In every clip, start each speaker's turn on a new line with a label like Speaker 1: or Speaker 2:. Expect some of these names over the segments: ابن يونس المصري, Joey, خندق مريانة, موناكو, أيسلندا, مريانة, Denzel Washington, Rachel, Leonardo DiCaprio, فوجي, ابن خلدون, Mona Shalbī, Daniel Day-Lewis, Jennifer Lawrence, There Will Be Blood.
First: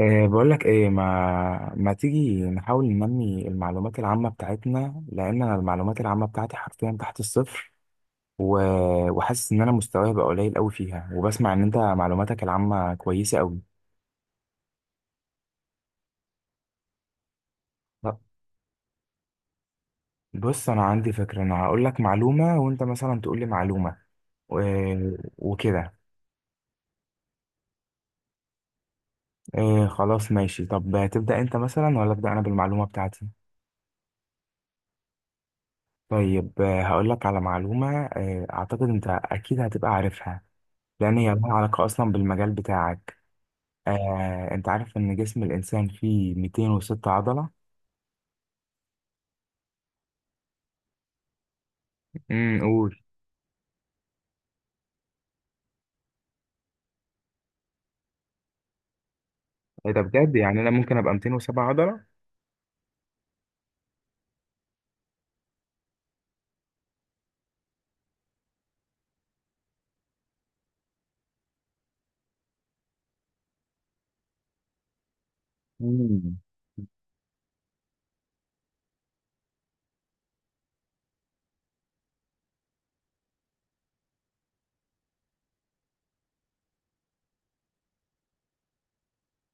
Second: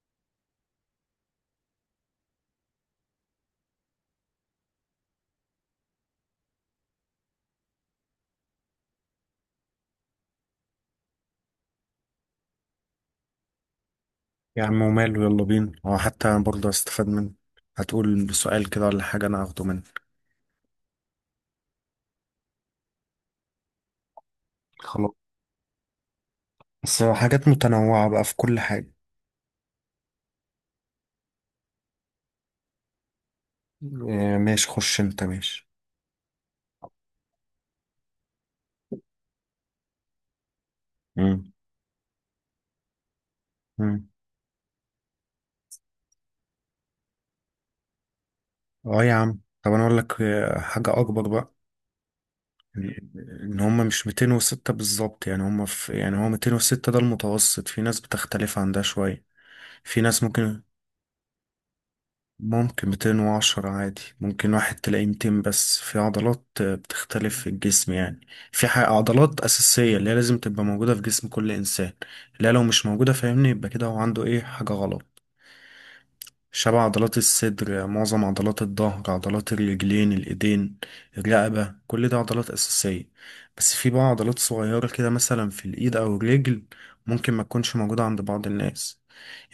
Speaker 1: بقول لك ايه، ما تيجي نحاول ننمي المعلومات العامة بتاعتنا لان انا المعلومات العامة بتاعتي حرفيا تحت الصفر. و... وحاسس ان انا مستواي بقى قليل قوي فيها، وبسمع ان انت معلوماتك العامة كويسة قوي.
Speaker 2: يا عم وماله، يلا بينا. هو حتى أنا برضه استفاد منه.
Speaker 1: طب،
Speaker 2: هتقول سؤال كده ولا حاجة، أنا هاخده منك.
Speaker 1: بص انا عندي فكرة، انا هقول لك معلومة وانت مثلا تقول لي معلومة و...
Speaker 2: خلاص،
Speaker 1: وكده.
Speaker 2: بس حاجات متنوعة بقى في كل حاجة.
Speaker 1: أه، خلاص ماشي. طب تبدأ انت مثلا ولا ابدأ انا بالمعلومة بتاعتي؟
Speaker 2: آه، ماشي، خش أنت ماشي.
Speaker 1: طيب، هقول لك على معلومة، اعتقد انت اكيد هتبقى عارفها، لأن هي
Speaker 2: مم.
Speaker 1: لها علاقة أصلا بالمجال بتاعك.
Speaker 2: مم.
Speaker 1: أنت عارف إن جسم الإنسان فيه 206 عضلة؟
Speaker 2: أه يا عم، طب أنا أقول لك حاجة أكبر بقى.
Speaker 1: قول.
Speaker 2: يعني إن هما مش 206 بالظبط، يعني هما في، يعني هو 206 ده المتوسط، في ناس بتختلف عن ده شوية.
Speaker 1: إيه ده
Speaker 2: في ناس
Speaker 1: بجد؟ يعني
Speaker 2: ممكن
Speaker 1: أنا ممكن أبقى 207 عضلة؟
Speaker 2: ممكن 210 عادي، ممكن واحد تلاقيه 200، بس في عضلات بتختلف في الجسم يعني. في عضلات أساسية اللي هي لازم تبقى موجودة في جسم كل إنسان، اللي هي لو مش موجودة، فاهمني، يبقى كده هو عنده إيه، حاجة غلط.
Speaker 1: امم
Speaker 2: شبه عضلات الصدر، معظم عضلات الظهر، عضلات الرجلين، الإيدين، الرقبة، كل ده عضلات أساسية. بس في بقى عضلات صغيرة كده، مثلا في الإيد أو الرجل، ممكن ما تكونش موجودة عند بعض الناس.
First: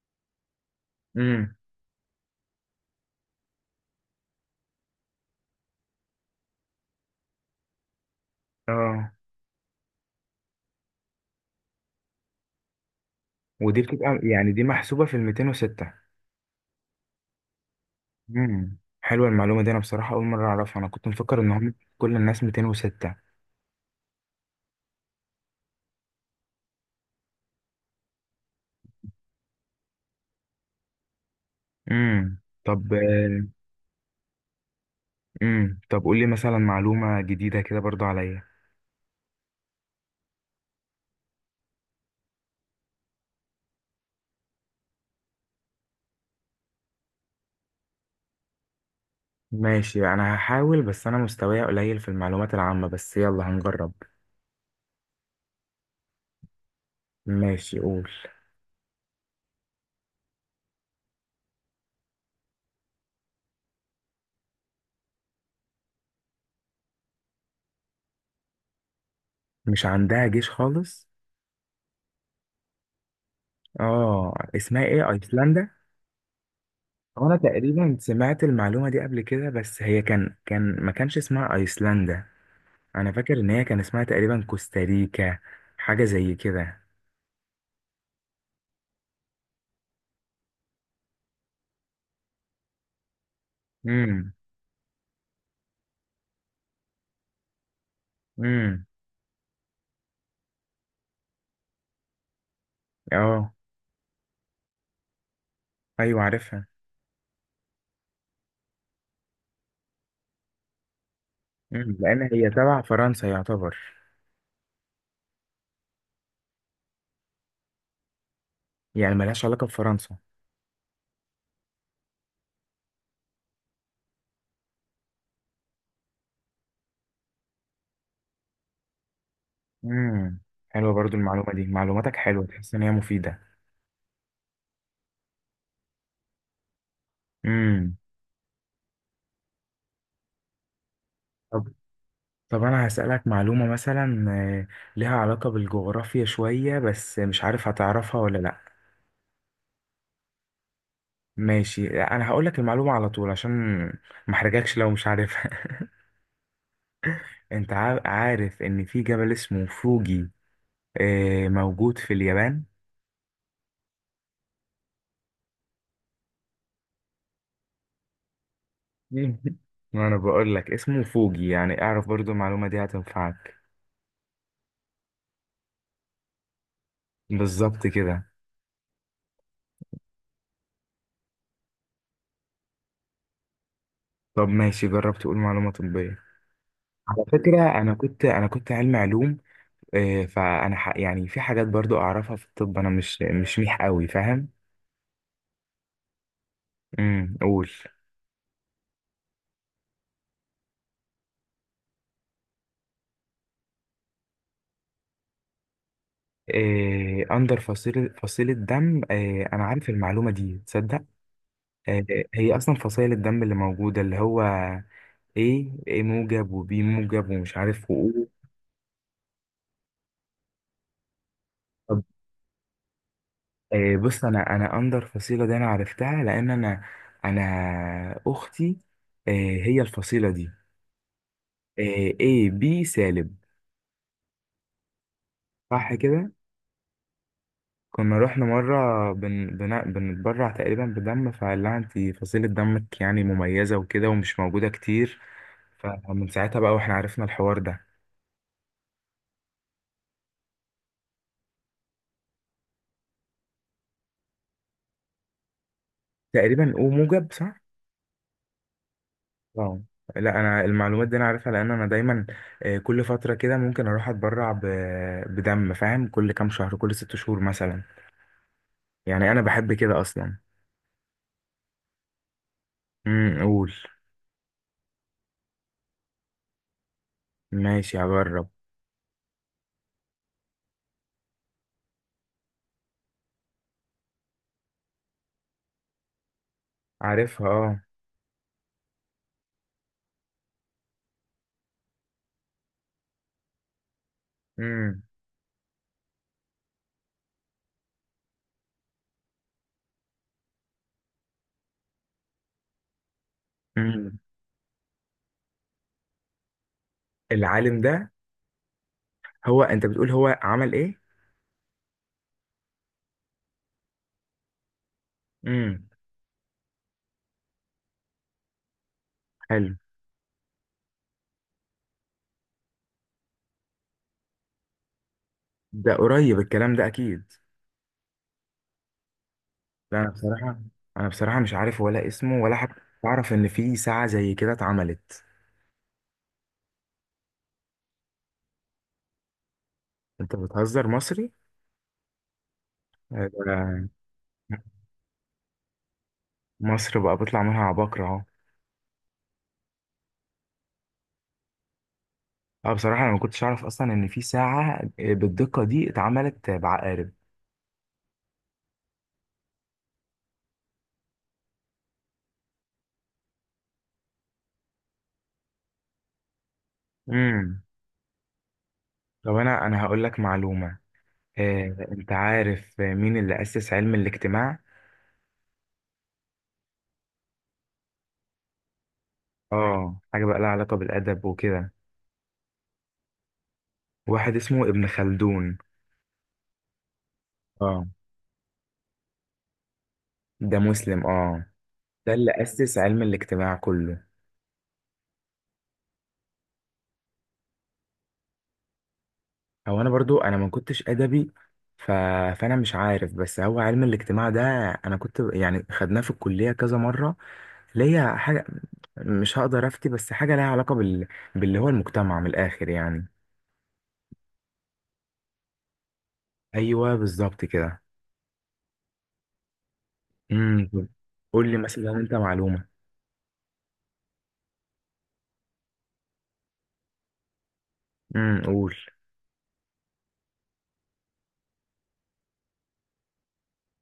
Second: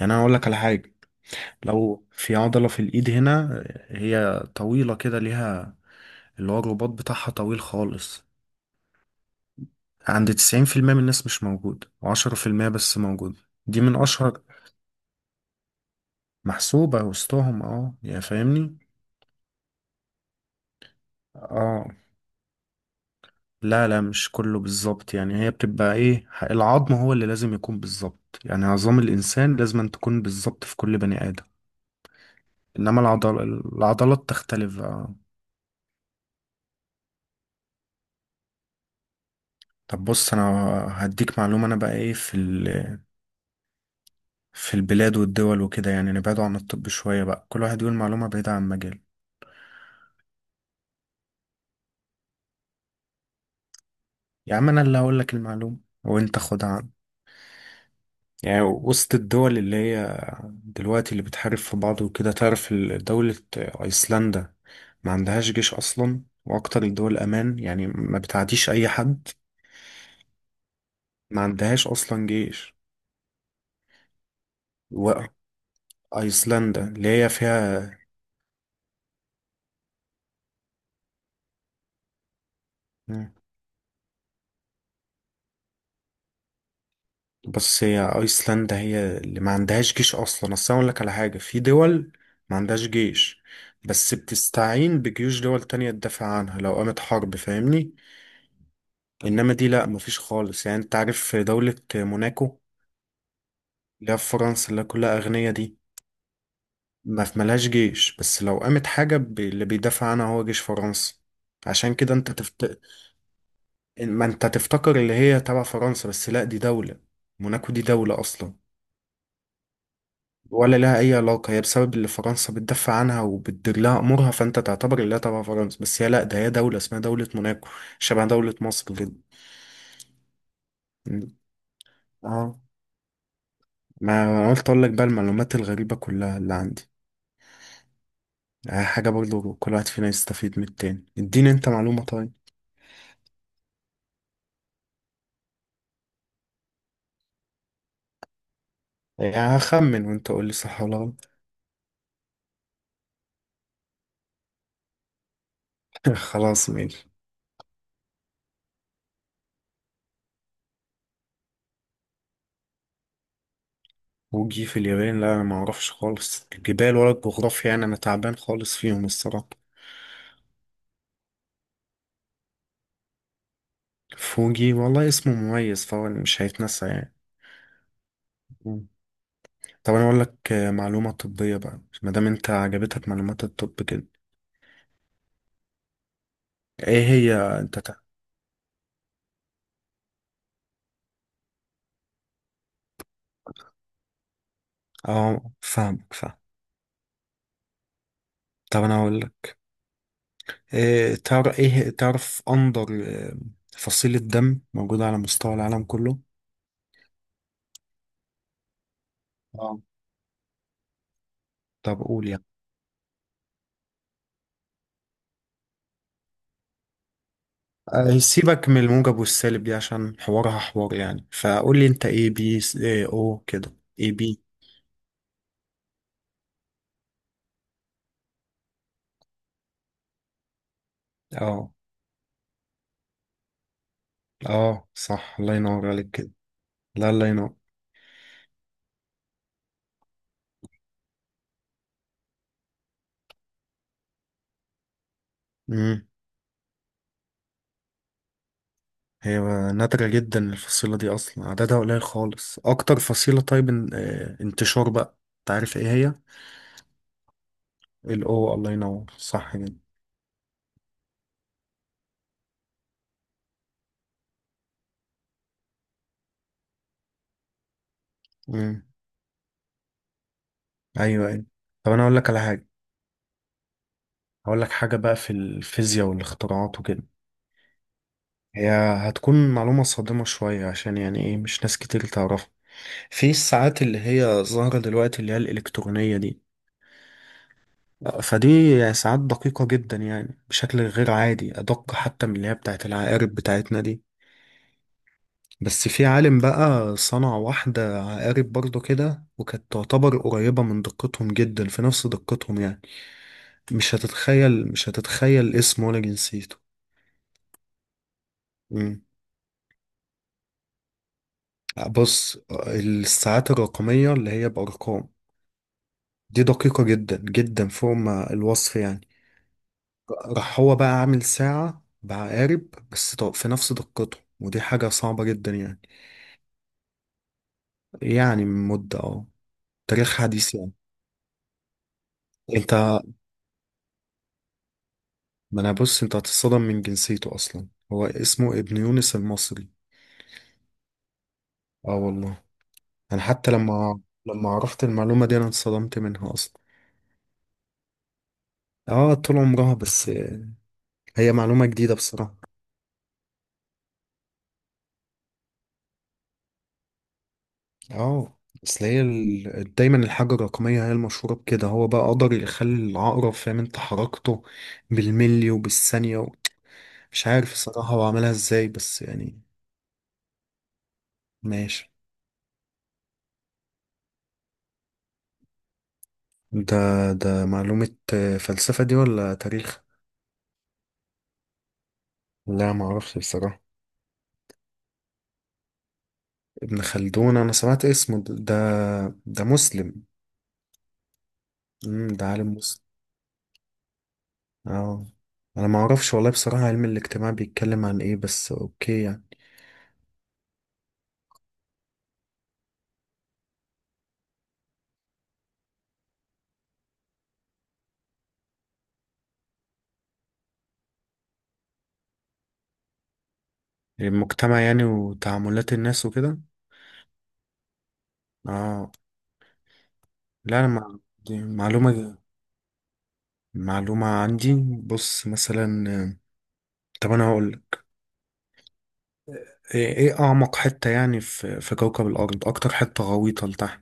Speaker 2: يعني أنا أقول لك على حاجة،
Speaker 1: امم
Speaker 2: لو في عضلة في الإيد هنا، هي طويلة كده، ليها اللي هو الرباط بتاعها طويل خالص.
Speaker 1: اه،
Speaker 2: عند 90% من الناس مش موجود، وعشرة في المية بس موجود. دي
Speaker 1: ودي
Speaker 2: من
Speaker 1: بتبقى
Speaker 2: أشهر،
Speaker 1: يعني دي محسوبة في ال 206؟
Speaker 2: محسوبة وسطهم، اه، يا فاهمني.
Speaker 1: حلوة المعلومة دي. أنا بصراحة أول مرة أعرفها. أنا كنت مفكر إن هم
Speaker 2: اه،
Speaker 1: كل الناس 206.
Speaker 2: لا لا، مش كله بالظبط يعني، هي بتبقى ايه، العظم هو اللي لازم يكون بالظبط يعني. عظام الإنسان لازم أن تكون بالظبط في كل بني آدم.
Speaker 1: طب.
Speaker 2: إنما العضلات تختلف، اه.
Speaker 1: طب، قول لي مثلا معلومة جديدة كده برضو عليا.
Speaker 2: طب بص، أنا هديك معلومة. أنا بقى ايه، في في البلاد والدول وكده، يعني نبعدوا عن الطب شوية بقى، كل واحد يقول معلومة بعيدة عن مجاله.
Speaker 1: ماشي، أنا هحاول، بس أنا مستواي قليل في المعلومات العامة، بس يلا هنجرب.
Speaker 2: يا عم، أنا اللي هقول لك المعلومة وأنت خدها عني.
Speaker 1: ماشي، قول.
Speaker 2: يعني وسط الدول اللي هي دلوقتي اللي بتحارب في بعض وكده، تعرف دولة أيسلندا، ما عندهاش جيش أصلا، وأكتر الدول أمان يعني، ما بتعديش أي حد.
Speaker 1: مش عندها جيش خالص؟
Speaker 2: ما عندهاش أصلا جيش.
Speaker 1: اه، اسمها ايه، ايسلندا؟
Speaker 2: وأيسلندا اللي هي
Speaker 1: انا
Speaker 2: فيها،
Speaker 1: تقريبا سمعت المعلومة دي قبل كده، بس هي كان كان ما كانش اسمها ايسلندا. انا فاكر ان هي كان اسمها تقريبا كوستاريكا. حاجة زي كده.
Speaker 2: بس هي ايسلندا هي اللي ما عندهاش جيش اصلا. اصل انا اقول لك على حاجه، في دول ما عندهاش جيش، بس
Speaker 1: امم
Speaker 2: بتستعين بجيوش دول تانية تدافع عنها لو قامت حرب، فاهمني.
Speaker 1: امم
Speaker 2: انما دي لا، مفيش خالص. يعني انت عارف في دولة موناكو،
Speaker 1: اه.
Speaker 2: اللي هي في فرنسا اللي كلها اغنية دي.
Speaker 1: ايوه، عارفها.
Speaker 2: ما في، ملهاش جيش، بس لو قامت حاجة، اللي بيدافع عنها هو جيش فرنسا. عشان كده
Speaker 1: لان
Speaker 2: انت
Speaker 1: هي تبع فرنسا يعتبر.
Speaker 2: ما انت تفتكر اللي هي تبع فرنسا، بس لا، دي دولة موناكو، دي دولة اصلا.
Speaker 1: يعني ملهاش علاقة بفرنسا؟
Speaker 2: ولا لها أي علاقة. هي بسبب اللي فرنسا بتدافع عنها وبتدير لها أمورها، فأنت تعتبر اللي هي تبع فرنسا، بس هي لأ، ده هي دولة اسمها دولة موناكو. شبه دولة مصر كده.
Speaker 1: امم حلوة برضو المعلومة دي. معلوماتك حلوة،
Speaker 2: اه،
Speaker 1: تحس ان هي مفيدة.
Speaker 2: ما قلت أقول لك بقى المعلومات الغريبة كلها اللي عندي.
Speaker 1: امم
Speaker 2: حاجة برضو كل واحد فينا يستفيد من التاني، اديني انت معلومة طيب.
Speaker 1: طب، أنا هسألك معلومة مثلا، لها علاقة بالجغرافيا شوية، بس مش عارف هتعرفها ولا لأ.
Speaker 2: يعني هخمن وانت قول لي صح ولا غلط.
Speaker 1: ماشي، أنا هقولك المعلومة على طول عشان محرجكش لو مش عارفها
Speaker 2: خلاص ماشي.
Speaker 1: أنت عارف إن في جبل اسمه فوجي، موجود في اليابان.
Speaker 2: وجي في اليابان. لا، انا ما اعرفش خالص الجبال ولا الجغرافيا يعني، انا تعبان خالص فيهم
Speaker 1: مم.
Speaker 2: الصراحة.
Speaker 1: ما أنا بقولك اسمه فوجي، يعني أعرف برضو المعلومة دي هتنفعك.
Speaker 2: فوجي، والله اسمه مميز، فهو مش هيتنسى يعني.
Speaker 1: بالظبط كده.
Speaker 2: طب انا اقول لك معلومه طبيه بقى، ما دام انت عجبتك معلومات الطب كده.
Speaker 1: طب ماشي، جرب تقول معلومة طبية.
Speaker 2: ايه
Speaker 1: على
Speaker 2: هي. انت
Speaker 1: فكرة أنا كنت أنا كنت علمي علوم. إيه، فانا يعني في حاجات برضو اعرفها في الطب. انا مش ميح قوي، فاهم.
Speaker 2: اه، فاهمك، فاهم.
Speaker 1: قول.
Speaker 2: طب انا اقول لك، إيه، تعرف ايه، تعرف اندر فصيله دم موجوده على مستوى العالم كله.
Speaker 1: إيه، اندر فصيله دم؟ إيه، انا
Speaker 2: اه،
Speaker 1: عارف المعلومه دي، تصدق؟
Speaker 2: طب
Speaker 1: إيه
Speaker 2: قول يعني.
Speaker 1: هي اصلا فصائل الدم اللي موجوده؟ اللي هو ايه موجب وبي موجب ومش عارف وايه.
Speaker 2: سيبك من الموجب والسالب دي عشان حوارها حوار يعني. فقول لي
Speaker 1: طب.
Speaker 2: انت ايه بي إيه او كده،
Speaker 1: إيه،
Speaker 2: ايه
Speaker 1: بص.
Speaker 2: بي.
Speaker 1: انا اندر فصيله دي، انا عرفتها لان انا، انا اختي، إيه هي الفصيله دي؟
Speaker 2: اه.
Speaker 1: إيه، ايه بي سالب.
Speaker 2: اه، صح، الله ينور
Speaker 1: صح
Speaker 2: عليك كده.
Speaker 1: كده.
Speaker 2: لا، الله
Speaker 1: كنا رحنا مرة بنتبرع تقريبا بدم، فقال لها انت فصيلة دمك يعني مميزة وكده ومش موجودة كتير.
Speaker 2: ينور.
Speaker 1: فمن ساعتها بقى واحنا عرفنا الحوار ده.
Speaker 2: هي نادرة جدا الفصيلة دي، أصلا عددها قليل خالص. أكتر فصيلة، طيب، انتشار بقى، أنت عارف إيه هي؟
Speaker 1: تقريبا او موجب، صح؟
Speaker 2: الأو، الله ينور، صح كده.
Speaker 1: اه. لا، انا المعلومات دي انا عارفها لان انا دايما، كل فترة كده ممكن اروح اتبرع بدم، فاهم، كل كام شهر، كل ست شهور مثلا.
Speaker 2: مم.
Speaker 1: يعني انا بحب كده اصلا.
Speaker 2: أيوه أيوه. طب أنا أقول لك على حاجة.
Speaker 1: قول.
Speaker 2: هقول لك حاجة بقى في الفيزياء والاختراعات وكده.
Speaker 1: ماشي، هجرب.
Speaker 2: هي هتكون معلومة صادمة شوية، عشان يعني إيه، مش ناس كتير تعرفها. في الساعات اللي هي ظاهرة دلوقتي اللي هي الإلكترونية دي،
Speaker 1: عارفها، اه.
Speaker 2: فدي يعني ساعات دقيقة جدا يعني، بشكل غير عادي، أدق حتى من اللي هي بتاعت العقارب بتاعتنا دي.
Speaker 1: امم
Speaker 2: بس في عالم بقى صنع واحدة عقارب برضو كده، وكانت تعتبر قريبة من دقتهم جدا، في نفس دقتهم يعني. مش
Speaker 1: امم
Speaker 2: هتتخيل، مش هتتخيل اسمه ولا جنسيته.
Speaker 1: العالم ده؟
Speaker 2: مم.
Speaker 1: هو انت بتقول هو عمل ايه؟
Speaker 2: بص، الساعات الرقمية اللي هي بأرقام
Speaker 1: مم.
Speaker 2: دي دقيقة جدا جدا فوق ما الوصف يعني.
Speaker 1: حلو.
Speaker 2: راح هو بقى عامل ساعة بعقارب، بس في نفس دقته، ودي حاجة صعبة جدا يعني.
Speaker 1: ده قريب الكلام ده اكيد.
Speaker 2: يعني من مدة، اه،
Speaker 1: لا، انا
Speaker 2: تاريخ حديث
Speaker 1: بصراحه
Speaker 2: يعني.
Speaker 1: انا بصراحه مش عارف ولا اسمه، ولا
Speaker 2: انت،
Speaker 1: حتى اعرف ان في ساعه زي كده اتعملت.
Speaker 2: ما انا بص، انت هتتصدم من جنسيته اصلا. هو اسمه ابن يونس المصري.
Speaker 1: انت بتهزر؟ مصري؟
Speaker 2: اه والله. انا حتى
Speaker 1: آه،
Speaker 2: لما عرفت المعلومة دي، انا انصدمت منها اصلا.
Speaker 1: مصر بقى بيطلع منها عباقرة اهو.
Speaker 2: اه، طول عمرها بس. هي معلومة جديدة بصراحة.
Speaker 1: اه، بصراحه انا ما كنتش اعرف اصلا ان في ساعه بالدقه دي اتعملت بعقارب.
Speaker 2: اه، اصل هي دايما الحاجة الرقمية هي المشهورة بكده. هو بقى قدر يخلي العقرب فاهم انت حركته بالملي وبالثانية مش عارف
Speaker 1: امم
Speaker 2: الصراحة هو عملها ازاي بس
Speaker 1: طب،
Speaker 2: يعني.
Speaker 1: انا هقول لك معلومه.
Speaker 2: ماشي.
Speaker 1: انت عارف مين اللي اسس علم الاجتماع؟
Speaker 2: ده ده معلومة فلسفة دي ولا تاريخ؟
Speaker 1: اه، حاجه بقى لها علاقه بالادب وكده.
Speaker 2: لا، معرفش بصراحة.
Speaker 1: واحد اسمه ابن خلدون.
Speaker 2: ابن خلدون، انا سمعت
Speaker 1: اه.
Speaker 2: اسمه، ده مسلم؟
Speaker 1: ده مسلم، اه.
Speaker 2: امم،
Speaker 1: ده
Speaker 2: ده
Speaker 1: اللي
Speaker 2: عالم
Speaker 1: أسس
Speaker 2: مسلم.
Speaker 1: علم الاجتماع كله.
Speaker 2: اه، انا ما اعرفش والله بصراحة علم الاجتماع بيتكلم عن ايه، بس اوكي يعني.
Speaker 1: هو أنا برضو أنا ما كنتش أدبي. ف... فأنا مش عارف، بس هو علم الاجتماع ده، أنا كنت يعني خدناه في الكلية كذا مرة، ليا حاجة، مش هقدر أفتي، بس حاجة ليها علاقة باللي هو المجتمع من الآخر يعني.
Speaker 2: المجتمع يعني وتعاملات الناس وكده.
Speaker 1: أيوه، بالظبط كده.
Speaker 2: اه، لا انا
Speaker 1: امم
Speaker 2: دي
Speaker 1: قول لي مثلا أنت
Speaker 2: معلومة،
Speaker 1: معلومة.
Speaker 2: معلومة عندي. بص مثلا طب انا هقول لك.
Speaker 1: قول.
Speaker 2: ايه، اعمق حتة يعني في في كوكب الارض، اكتر حتة غويطة لتحت.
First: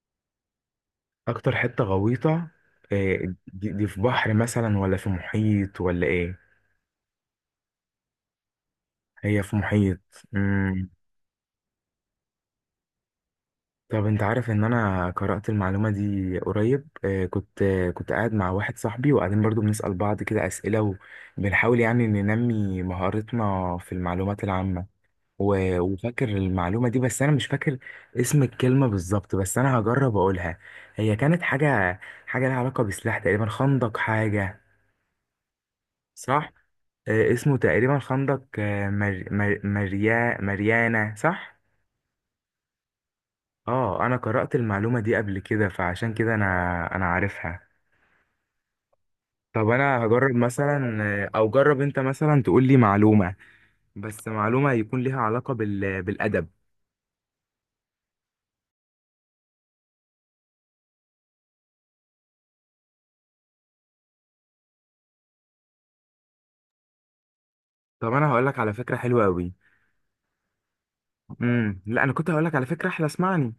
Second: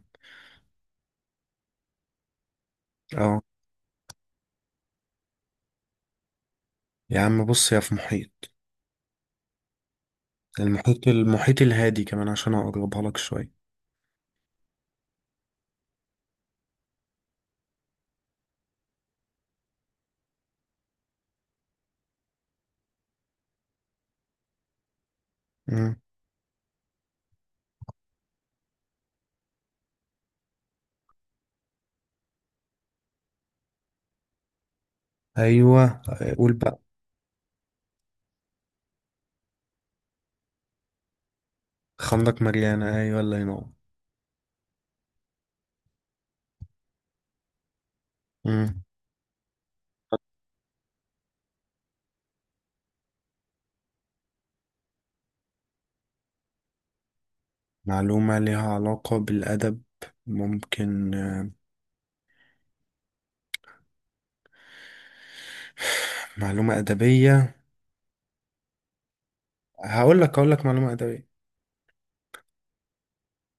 Speaker 1: أكتر حتة غويطة؟ إيه،
Speaker 2: اه
Speaker 1: دي في بحر مثلا ولا في محيط ولا إيه؟
Speaker 2: يا عم، بص، يا في محيط.
Speaker 1: هي في محيط؟ امم
Speaker 2: المحيط، المحيط الهادي، كمان عشان اقربها لك شوية.
Speaker 1: طب، انت عارف ان انا قرأت المعلومة دي قريب، كنت قاعد مع واحد صاحبي وقاعدين برضو بنسأل بعض كده أسئلة، وبنحاول يعني ننمي مهارتنا في المعلومات العامة. و- وفاكر المعلومة دي، بس انا مش فاكر اسم الكلمة بالظبط، بس انا هجرب اقولها. هي كانت حاجة لها علاقة بسلاح تقريبا، خندق حاجة،
Speaker 2: ايوه،
Speaker 1: صح؟
Speaker 2: قول بقى.
Speaker 1: اسمه تقريبا خندق، مريانة، صح؟
Speaker 2: خندق مريانة، ايوه الله ينور.
Speaker 1: اه، انا قرأت المعلومة دي قبل كده، فعشان كده انا عارفها.
Speaker 2: مم.
Speaker 1: طب انا هجرب مثلا، او جرب انت مثلا تقول لي معلومة، بس معلومة يكون ليها علاقة بالادب.
Speaker 2: معلومة ليها علاقة بالأدب، ممكن معلومة أدبية.
Speaker 1: طب انا هقول لك على فكرة حلوة قوي.
Speaker 2: هقول لك معلومة أدبية.
Speaker 1: لا، انا كنت هقول لك على فكرة احلى، اسمعني.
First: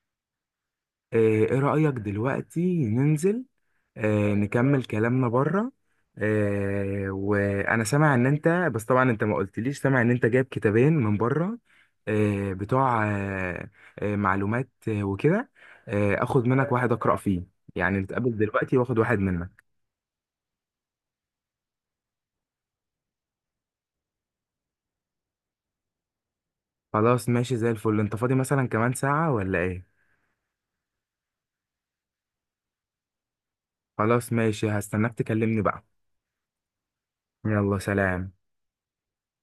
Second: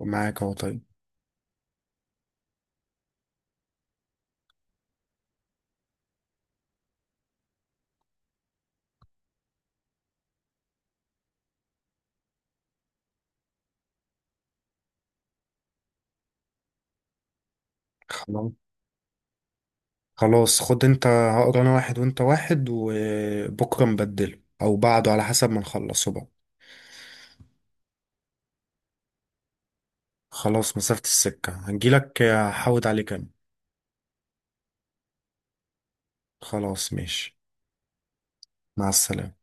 Speaker 2: معاك أهو طيب.
Speaker 1: إيه رأيك دلوقتي ننزل، نكمل كلامنا بره، وانا سامع ان انت، بس طبعا انت ما قلتليش، سامع ان انت جايب كتابين من بره، بتوع معلومات وكده، اخد منك واحد اقرا فيه، يعني نتقابل
Speaker 2: خلاص،
Speaker 1: دلوقتي واخد واحد منك.
Speaker 2: خلاص خد أنت، هقرا أنا واحد وأنت واحد، وبكرة نبدله أو بعده على حسب ما نخلصه بقى.
Speaker 1: خلاص ماشي زي الفل. انت فاضي مثلا كمان ساعة ولا ايه؟
Speaker 2: خلاص، مسافة السكة هنجيلك، هحود عليك أنا.
Speaker 1: خلاص ماشي، هستناك تكلمني بقى.
Speaker 2: خلاص ماشي.
Speaker 1: يلا سلام.
Speaker 2: مع السلامة.